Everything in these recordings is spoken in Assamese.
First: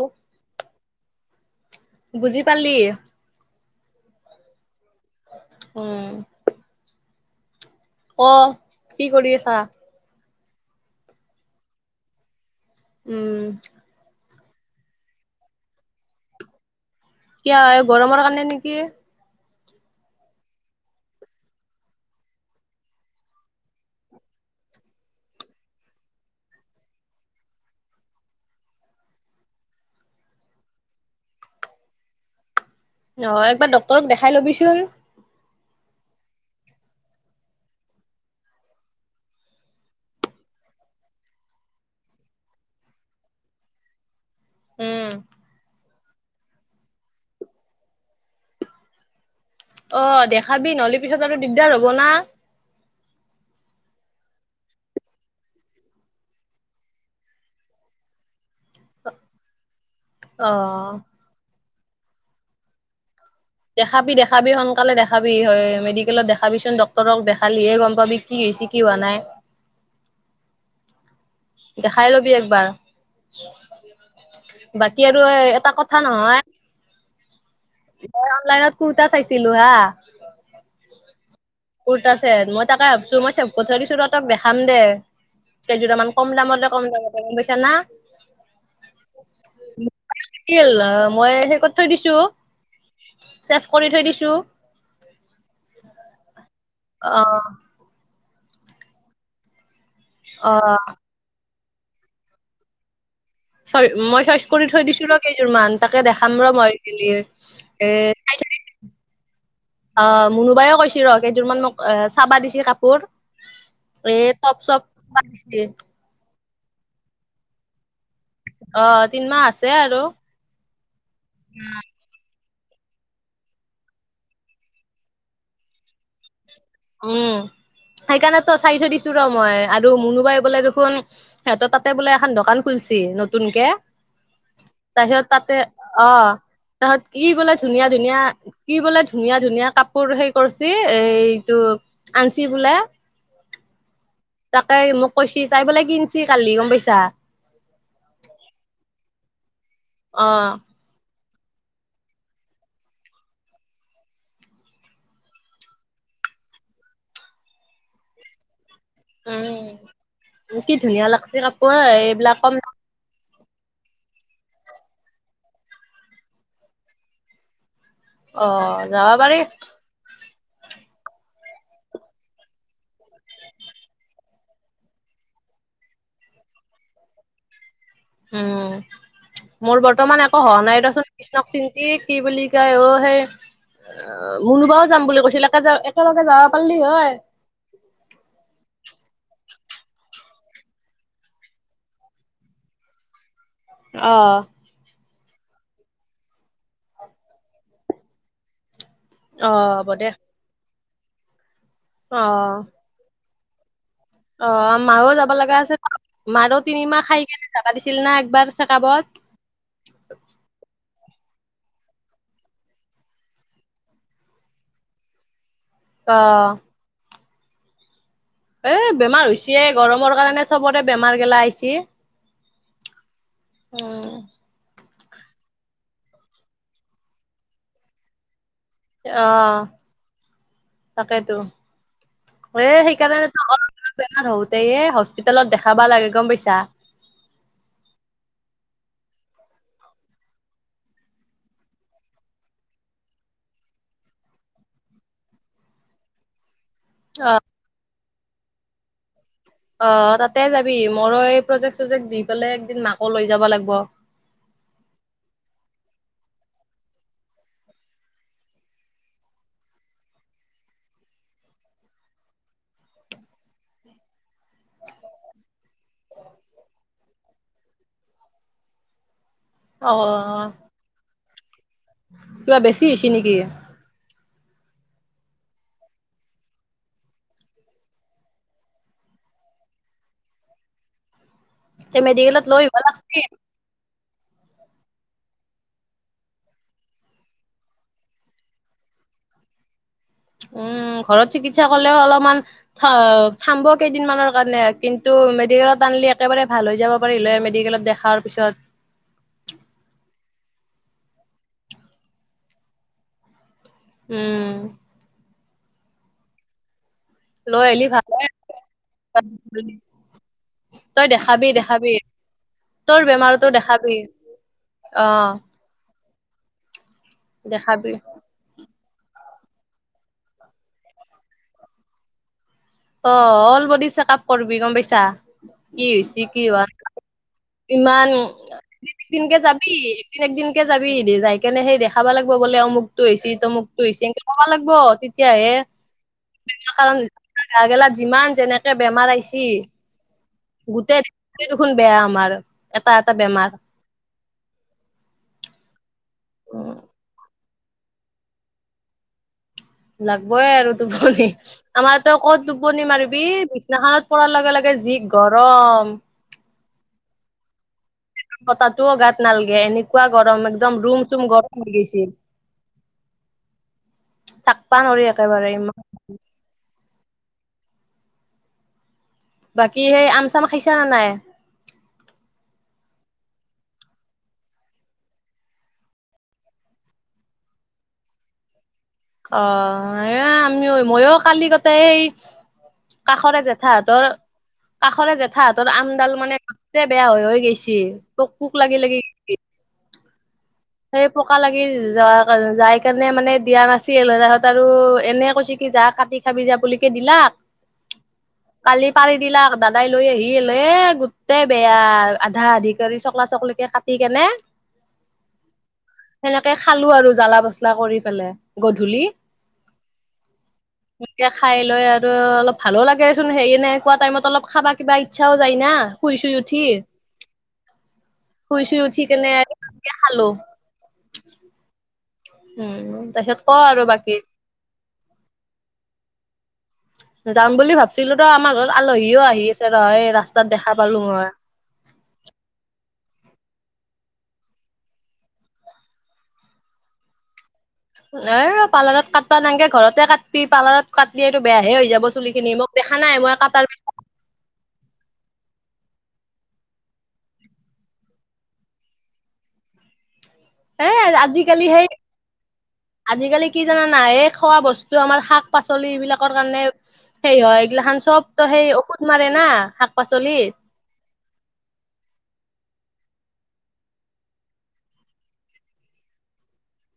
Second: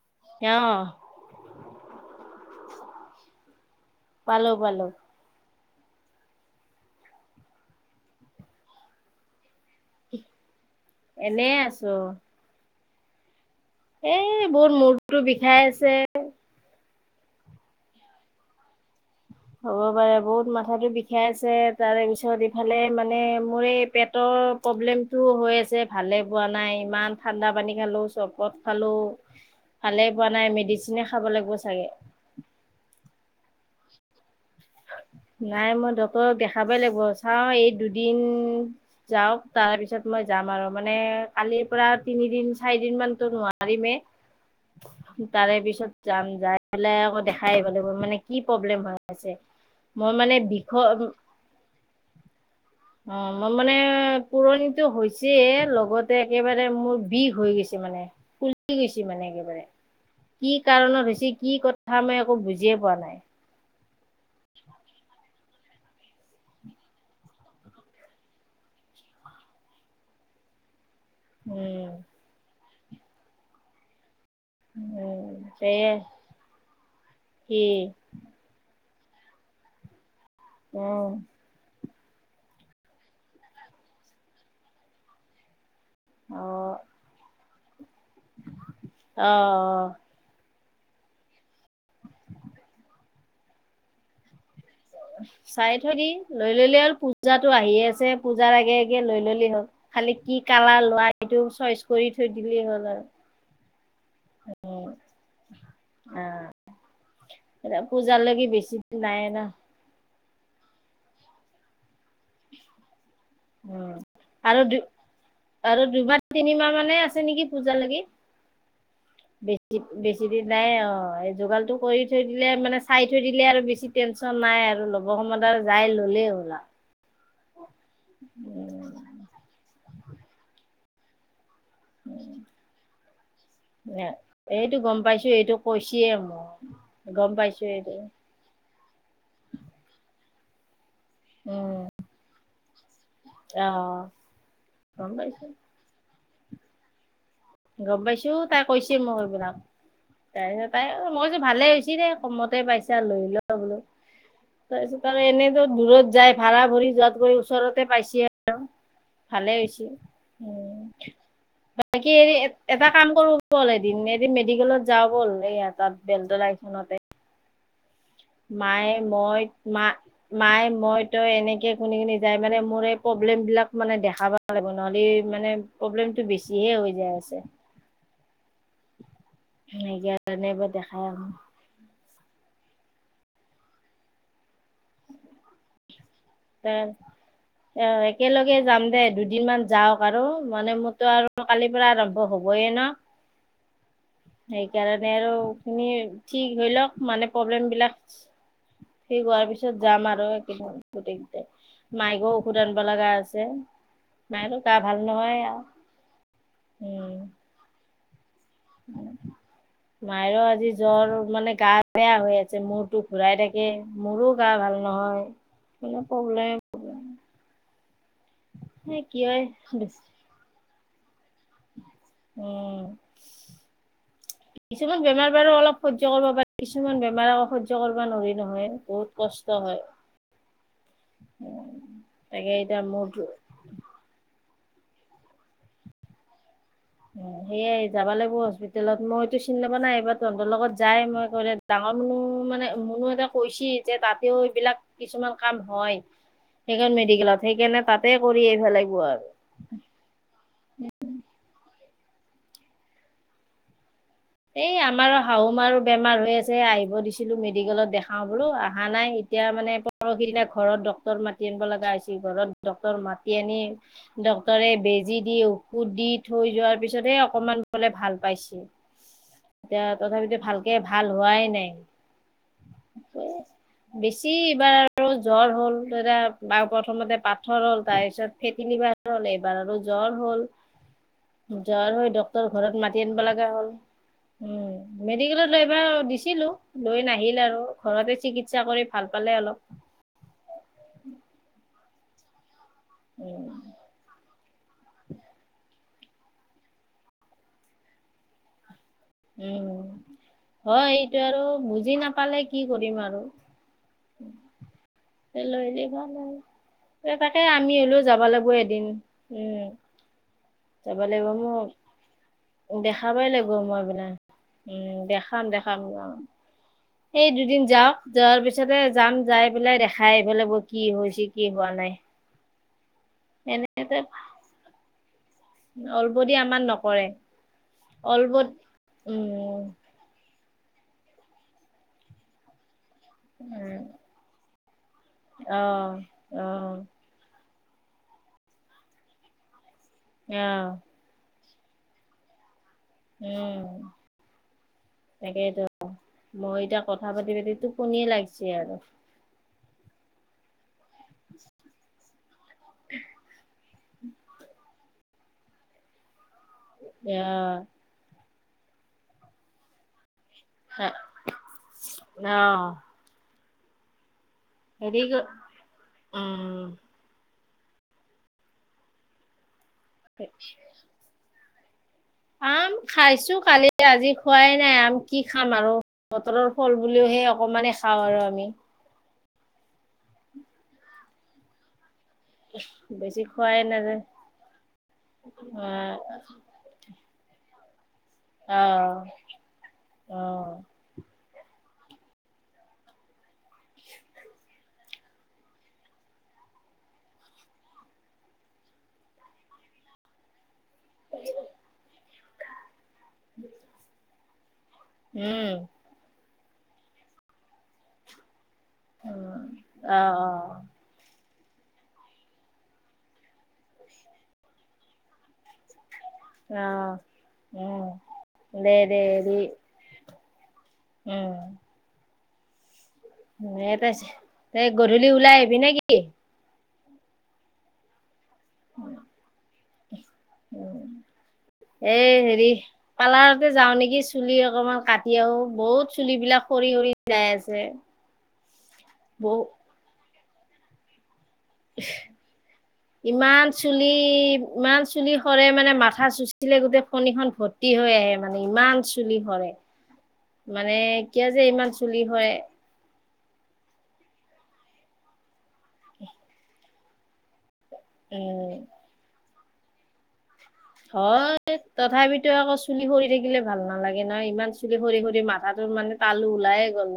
ঔ, অহ বুজি পালি? পালোঁ পালোঁ। উম। ক কি কৰি আছা? এনে আছোঁ। উম। এই বহুত মূৰটো বিষাই আছে। কিয় এই গৰমৰ কাৰণে নেকি। হ'ব পাৰে বহুত মাথাটো বিষাই আছে তাৰে পিছত ইফালে মানে মোৰ এই পেটৰ প্ৰব্লেমটো হৈ আছে ভালে পোৱা নাই, ইমান ঠাণ্ডা পানী খালোঁ, চবত খালোঁ। ভালেই পোৱা নাই, মেডিচিনে খাব লাগিব চাগে। নহয়, একবাৰ ডক্তৰক দেখাই ল'বিচোন। নাই মই ডক্তৰক দেখাবই লাগিব। চাওঁ এই দুদিন যাওঁক তাৰপিছত মই যাম আৰু, মানে কালিৰ পৰা তিনিদিন, চাৰি দিন মানতো নোৱাৰিমেই। [inaudible] উম তাৰেপিছত যাম, যাই পেলাই আকৌ দেখাই আহিব মানে কি প্ৰব্লেম হৈ আছে। মই অ' মানে বিষ দেখাবি অ নহ'লে পিছত আৰু দিগদাৰ হ'ব না। অ' মই মানে পুৰণিতো হৈছে লগতে একেবাৰে মোৰ বিষ হৈ গৈছে মানে। [unintelligible] ফুলি গৈছে মানে একেবাৰে। অ কি কাৰণত হৈছে, কি কথা মই একো বুজিয়ে পোৱা নাই। দেখাবি দেখাবি সোনকালে দেখা বি হয়, মেডিকেলত দেখাবিচোন, ডক্তৰক দেখালিহে গম পাবি কি হৈছে, কি হোৱা নাই। উম দেখাই লবি একবাৰ। বাকী আৰু উম এ, এটা সেয়ে কথা নহয়। কি? মই অনলাইনত কুৰ্তা চাইছিলোঁ হা উম। কুৰ্তাছেট, মই তাকে ভাবছোঁ, মই চেভ কৰি থৈ দিছোঁ ৰ তোক দেখাম দে। কেইযোৰামান কম দামতে, কম দামতে গম পাইছা না। অ', অ'। [unintelligible] মই সেই ক'ত থৈ দিছোঁ, ছেফ কৰি থৈ দিছোঁ। চাই থবি, লৈ ল'লে আৰু অ পূজাতো আহিয়ে আছে। পূজাৰ আগে আগে লৈ ললেই হ'ল। খালি কি অ কালাৰ লোৱা, এইটো চইচ কৰি থৈ দিলেই হ'ল আৰু। চৰি মই চইচ কৰি থৈ দিছো ৰ' কেইযোৰমান। তাকে অ দেখাম ৰহ! মই গেলি। এ চাই পূজালৈকে থৈ দিম। বেছি নাই আনা। অ'হ। মুনুবায়েও কৈছি ৰ'হ। কেইযোৰমান ম'ক চাবা দিছি কাপোৰ। উম। এ টপ আৰু দু চপ চাবা দিছি, আৰু দুইবাৰ তিনিমাহ মানে আছে নেকি পূজা লাগি! অ তিনমাহ আছে বেছি আৰু বেছি নাই অ'। এই যোগাৰটো কৰি থৈ দিলে, মানে চাই থৈ দিলে আৰু, বেছি টেনচন নাই আৰু। হব সময়ত আৰু যাই ল'লেই হ'ল আৰু। উম। সেইকাৰণেতো উম চাই থৈ দিছো ৰ'হ মই, আৰু মুনুবাই বোলে দেখোন সিহঁতৰ তাত তাতে বোলে এখন দোকান খুলছি নতুনকে, এইটো গম পাইছো তাৰপিছত এইটো তাতে কৈছিয়ে অ'হ মোক তাহত কি গম বোলে পাইছো ধুনীয়া এইটো -ধুনীয়া কি বোলে ধুনীয়া -ধুনীয়া কাপোৰ, সেই কৰছি এইটো আনছি বোলে। অহ'। তাকে মোক কৈছি, তাই বোলে কিনছি কালি। গম পাইছা? গম পাইছো। তাই কৈছি মোক এইবিলাক। অ', তাৰপিছত তাই মই কৈছো ভালে হৈছি দে কমতে পাইছা, লৈ লোৱা বোলো। তাৰপিছত আৰু এনেতো দূৰত যায়, ভাড়া ভৰি যোৱাতকৈ ওচৰতে পাইছি আৰু। ভালে হৈছি। উম, কি উম ধুনীয়া লাগছি কাপোৰ হেৰি এইবিলাক কম এটা কাম কৰো ব'ল এদিন। এদিন মেডিকেলত যা ব'ল, এইয়া তাত বেলতলা এইখনতে অ', মাই, যাবা পাৰি মই, মা মাই, মই, তই এনেকে কোনি কোনি যাই মানে মোৰ এই প্ৰব্লেমবিলাক মানে দেখাবা ব লাগিব মানে প্ৰব্লেমতটো বেছিহে হৈ যায় আছে। উম। মোৰ বৰ্তমান একো সেইকাৰণে হ'ৱা এইবাৰ নাই দেখাই ৰচোন। আহো কৃষ্ণক চি এ কি বুলি কয়, অ' সেই অ' মুনুবাও যাম বুলি কৈছিল। একে য একেলগে যাব পাৰলি হয়। এ একেলগে যাম দে। দুদিন মান যাওঁক আৰু। মানে মোৰতো আৰু কালিৰ পৰা আৰম্ভ ব হ'বয়ে ন। অহ। সেইকাৰণে আৰু এইখিনি ঠিক হৈ লওঁক, মানে প্ৰব্লেম বিলাক সেই কোৱাৰ পিছত অ', হ'ব দে ধৰ গোটেইকেইটাই মাইকো ঔষধ আনব লগা আছে মায়ৰো গা অ'হ। ভাল মাও যাবা নহয় লাগা আছে ৰহ। মাৰো তিনিমাহ উম খাই কেনে যাবা দিছিল না একবাৰ চেকাপত। মাইৰোও আজি জ্বৰ। মানে গা বেয়া হৈ আছে। মূৰটো ঘুৰাই থাকে। মোৰো গা ভাল নহয়। হলে অ প্ৰব্লেম। এ কি বেমাৰ হয় হৈছে এ। গৰমৰ কাৰণে চবৰে বেমাৰ গেলা আহছে। উম। উম কিছুমান বেমাৰ বাৰু অলপ সহ্য কৰিব পাৰি। কিছুমান বেমাৰ আকৌ সহ্য কৰিব নোৱাৰি নহয়। বহুত কষ্ট অহ। হয় তাকেইতো। তাকে এ এতিয়া মোৰ সেইকাৰণে বেমাৰ হৌতেএ হস্পিটেলত দেখাবা লাগে। গম পাইছা? সেয়াই যাবা লাগব' হস্পিতেলত। মইতো চিনি নাপাওঁ না। এইবাৰ তহঁতৰ লগত যাই, মই একেবাৰে ডাঙৰ মুনু মানে মুনু এটা কৈছি যে তাতেও এইবিলাক, কিছুমান কাম হয়। সেইখন মেডিকেলত। সেইকাৰণে তাতে কৰি আহিবা লাগিব' আৰু। অ'হ। তাতে যাবি। মৰো এই প্ৰজেক্ট- চজেক্ট দি পেলাই একদিন মাকো লৈ যাবা লাগব'। এই আমাৰো শাহু মাৰো বেমাৰ হৈ আছে। আহিব দিছিলো মেডিকেলত। দেখাও বোলো, আহা নাই এতিয়া মানে পৰসি দিনা ঘৰত ডক্টৰ মাতি আনিব লগা হৈছিল ঘৰত ডক্টৰ মাতি আনি ডক্তৰে বেজি দি ঔষধ দি থৈ যোৱাৰ পিছতহে অকমান বলে ভাল পাইছোঁ এতিয়া অ তথাপিতো ভালকে ভাল হোৱাই নাই। কিবা বেছি হৈছে নেকি? বেছি এইবাৰ আৰু জ্বৰ হ'ল এয়া বা প্ৰথমতে পাথৰ হ'ল তাৰ পিছত ফেতিনিবাৰ হ'ল এইবাৰ আৰু জ্বৰ হ'ল জ্বৰ এই হৈ মেডিকেলত ডক্টৰ লৈ আহিব ঘৰত মাতি আনিব লাগছিল লগা হ'ল উম মেডিকেলত লৈ এবাৰ গৈছিলোঁ লৈ নাহিল আৰু ঘৰতে চিকিৎসা কৰি ভাল পালে অলপ। উম ঘৰত চিকিৎসা কৰিলেও অলপমান থ উম থামব দিনমানৰ কাৰণে কিন্তু মেডিকেলত আনিলি একেবাৰে ভাল হৈ যাব পাৰিলে মেডিকেলত দেখাৰ পিছত উম হয় এইটো আৰু বুজি নাপালে কি কৰিম আৰু উম লৈলে ভাল আৰু ত তাকে লৈ আমি আহিলি হ'লেও ভাল যাব হয় লাগিব এদিন উম যাব তই লাগিব দেখাবি মোক দেখাবি। তোৰ দেখাবই বেমাৰতো লাগিব মই দেখাবি মানে উম অ দেখাম দেখাম খাম আৰু সেই দুদিন দেখাবি যাওঁক যোৱাৰ পিছতে যাম যাই পেলাই দেখাই আহিব লাগিব কি হৈছে কি হোৱা নাই। অ অল এনে বডি চেক আপ কৰিবি গম পাইছা। কি হৈছে অলবদি কি আমাৰ হোৱা নাই নকৰে ইমান অলবত একদিনকে উম যাবি। দিন একদিনকে যাবি যাই কেনে সেই দেখাবা লাগিব বোলে অমুক তো হৈছে উম তমুকটো হৈছে দেখাব লাগিব তেতিয়াহে আহ আহ কাৰণ গাগেলা যিমান যেনেকে বেমাৰ আহিছ আহ গোটেই গোটেই দেখোন বেয়া আমাৰ এটা এটা বেমাৰ উম তাকেইতো মই এতিয়া কথা পাতি পাতি তোক টোপনিয়ে লাগিছে আৰু লাগবই আৰু টোপনি আমাৰ ত' কত টোপনি মাৰিবি বিছনাখনত পৰাৰ লগে লগে যি গৰম। আহ বতাহটোও গাত নালগে এনেকুৱা গৰম একদম ৰুম চুম গৰম হৈ গেছে অ [inaudible] তাপ হেৰি গ'ল অ। বাকী সেই আম চাম খাইছা নে নাই? আম খাইছো কালি আজি খোৱাই নাই আম কি খাম আৰু বতৰৰ ফল বুলিও সে অকণমানে খাওঁ আৰু আমি। অ আমিও মইও কালি গোটেই এই বেছি কাষৰে খোৱাই নাযায় জেঠাহঁতৰ কাষৰে জেঠাহঁতৰ অ আমডাল মানে গোটেই বেয়া হৈ হৈ গেছে। অ অ সেই পকা লাগি যোৱা যাই কাৰণে মানে দিয়া নাছিল তাহত আৰু এনে কৈছে যা কাটি খাবি যা বুলিকে দিলাক কালি পাৰি দিলাক দাদাই লৈ আহি হল এ গোটেই বেয়া আধা আধি কৰি চকলা চকলিকে কাটি কেনে উম সেনেকে খালো আৰু জ্বালা পচলা কৰি পেলাই গধূলি উম, অ', অ', সন্ধিয়া খাই লৈ আৰু অলপ ভালো লাগেচোন হেৰি এনেকুৱা টাইমত অলপ খাবা কিবা ইচ্ছাও যায় না শুই ছুই উঠি অ', উম, শুই দে, ছুই দে, উঠি কেনে আৰু কি খাল' [unintelligible] এহ উম তাৰপিছত ক আৰু ইয়াতে আছে। বাকী তই গধূলি ওলাই আহিবি নে কি? যাম বুলি ভাবিছিলোঁ ৰ আমাৰ ঘৰত আলহীও আহি আছে ৰ এই ৰাস্তাত দেখা পালোঁ মই। এ হেৰি পাৰ্লাৰতে যাওঁ নেকি চুলি অকণমান কাটি আহোঁ বহুত চুলিবিলাক সৰি সৰি যাই আছে। এ পাৰ্লাৰত কাটবা বহু নালগে ঘৰতে কাটবি, পাৰ্লাৰত কাটলি তুৰ বেয়াহে হৈ যাব চুলি খিনি মোক দেখা নাই মই ইমান কাটাৰ চুলি পিছত ইমান চুলি সৰে মানে মাথা চুচিলে গোটেই ফনীখন ভৰ্তি হৈ আহে মানে ইমান চুলি সৰে। মানে এ কিয় যে আজিকালি ইমান সেই চুলি হৰে। আজিকালি কি জান নাই? এই খোৱা বস্তু আমাৰ শাক পাচলি এইবিলাকৰ কাৰণে সেই হয় এইগিলাখান চব তো উম। সেই ঔষধ মাৰে না শাক পাচলি। হয় তথাপিতো আকৌ চুলি সৰি থাকিলে ভাল নালাগে নহয় ইমান চুলি সৰি সৰি মাথাটো মানে তালো ওলাইে গ'ল।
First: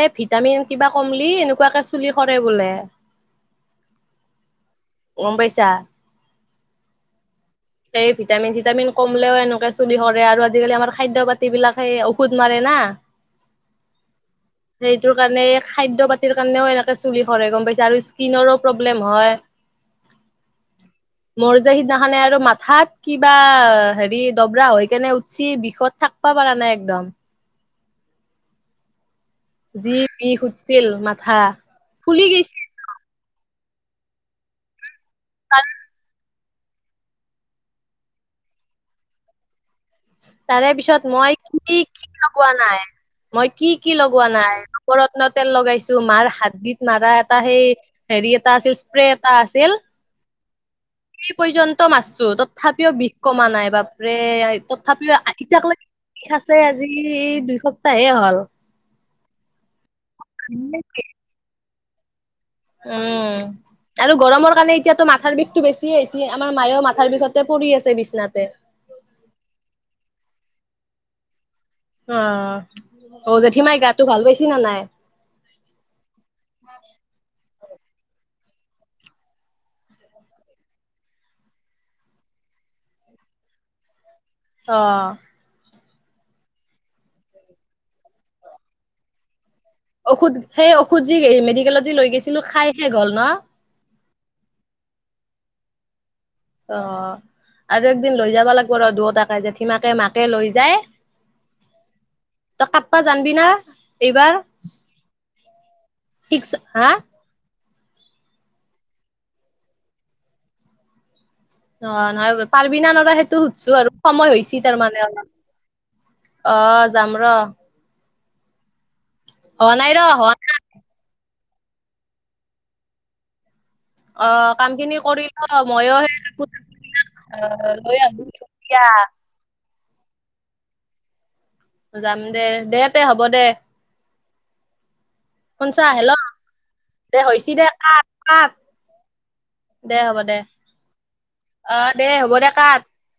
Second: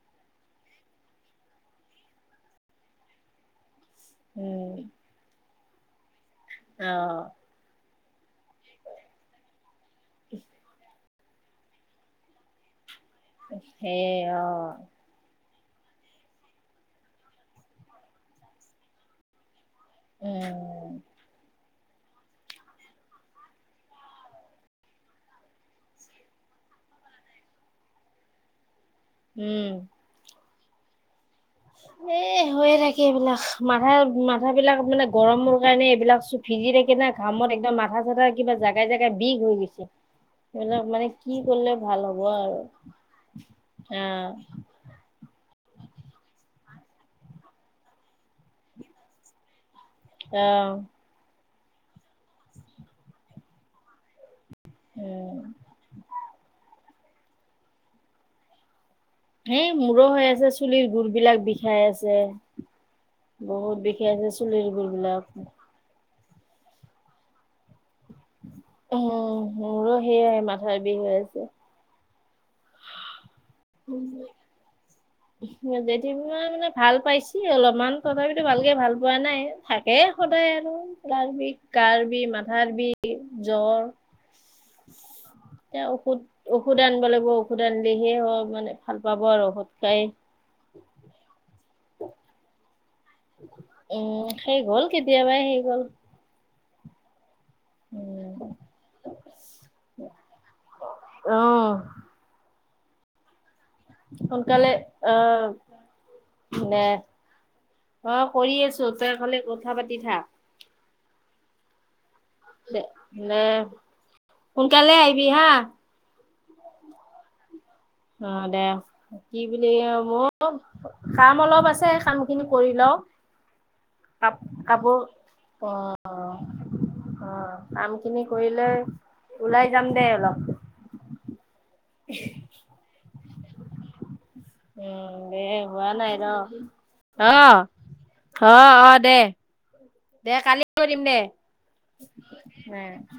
এ ভিটামিন কিবা কমলি এনেকুৱাকে চুলি সৰে বোলে। উম গম পাইছাঁ? অ এই ভিটামিন চিটামিন কমলেও এনেকে চুলি সৰে আৰু আজিকালি আমাৰ খাদ্য পাতি বিলাক ঔষধ মাৰে না। সেই অ সেইটো কাৰণে এই খাদ্য পাতিৰ কাৰণেও এনেকে চুলি সৰে গম পাইছাঁ আৰু স্কিনৰো প্ৰব্লেম হয়। উম মোৰ যে সিদিনাখনে আৰু মাথাত কিবা হেৰি দবৰা হৈ কেনে উঠছি বিষত থাক ব পাৰা নাই একদম। উম যি বিষ উঠিছিল মাথা। ফুলি এ গৈছিল হৈয়ে থাকে এইবিলাক মাথা মাথা বিলাক মানে গৰমৰ কাৰণে এইবিলাক ভিজি থাকি না ঘামত একদম মাথা চাথা কিবা জাগাই জেগাই বিষ হৈ গৈছে। তাৰে এইবিলাক মানে পিছত মই কৰিলে কি ভাল কি হ'ব লগোৱা আৰু নাই মই কি কি অ লগোৱা নাই। নৱৰন্ত তেল লগাইছোঁ মাৰ হাড়দিত মাৰা এটা সেই হেৰি এটা আছিল স্প্ৰে এটা আছিল। অ'। [unintelligible] পৰ্যন্ত মাৰছো তথাপিও বিষ কমা নাই বাপৰে তথাপিও উম এতিক লে বিষ আছে আজি এই দুই সপ্তাহে হ'ল। এই মোৰো হৈ আছে চুলিৰ গোৰ বিলাক বিষাই আছে। উম' বহুত বিষাই আৰু আছে গৰমৰ চুলিৰ কাৰণে গুৰ এতিয়াতো বিলাক মাথাৰ বিষটো বেছিয়ে হৈছে। আমাৰ মায়েও মাথাৰ বিষতে পৰি আছে বিছনাতে। উম' মোৰো সেইয়াই মাথাৰ বিষ হৈ আছে। অ' অঔ জেঠি মাই গাতটো ভাল পাইছি না নাই? জেঠি মাই মানে ভাল পাইছে। এই অলপমান তথাপিতো ভালকে ভাল পোৱা নাই থাকে সদায় আৰু। গাৰ বিষ, মাথাৰ বিষ, জ্বৰ। অ এতিয়া ঔষধ ঔষধে আনিব লাগিব ঔষধ আনিলেহে মানে ভাল পাব আৰু ঔষধ খাই। ঔষধ সেই ঔষধ যি এই মেডিকেলত যি লৈ গৈছিলো খাই শেষ হ'ল ন? উম' শেষ হ'ল কেতিয়াবাই শেষ হ'ল। অ' আৰু একদিন উম লৈ যাব লাগব ৰ দুয়টাকে জেঠী মাকে মাকে লৈ যায়- অ', তই কাটবা জানবি না? এইবাৰ সোনকালে আহ শিকছ হা মানে- অঁ' কৰি আছোঁ, তইখালি কথা পাতি থাক। অঁ নহয় পাৰিবি দে না নৰা সেইটো দে সুধছো আৰু সময় হৈছি সোনকালে তাৰমানে আহিবি অলপ। হা অ'‌ যাম ৰ। অ' দে কি বুলি হোৱা নাই এয়া ৰ হোৱা নাই মোৰ- কাম অলপ আছে কাম খিনি কৰি লওঁ। অ কাপ কাম খিনি কৰি ল কাপোৰ মইও সেই অ'। কাপোৰ অ' লৈ কাম আহো খিনি কৰিলে দিয়া ওলাই যাম দে অলপ। যাম দে, দে তে হ'ব দে। [inaudible] অঁ' দে হে শুনছা হোৱা নাই হেল্ল' ন, দে হৈছে অঁ' দে থ কাট অঁ' দে। দে কালি কৰিম দে, অ দে হ'ব দে কাট এঁ।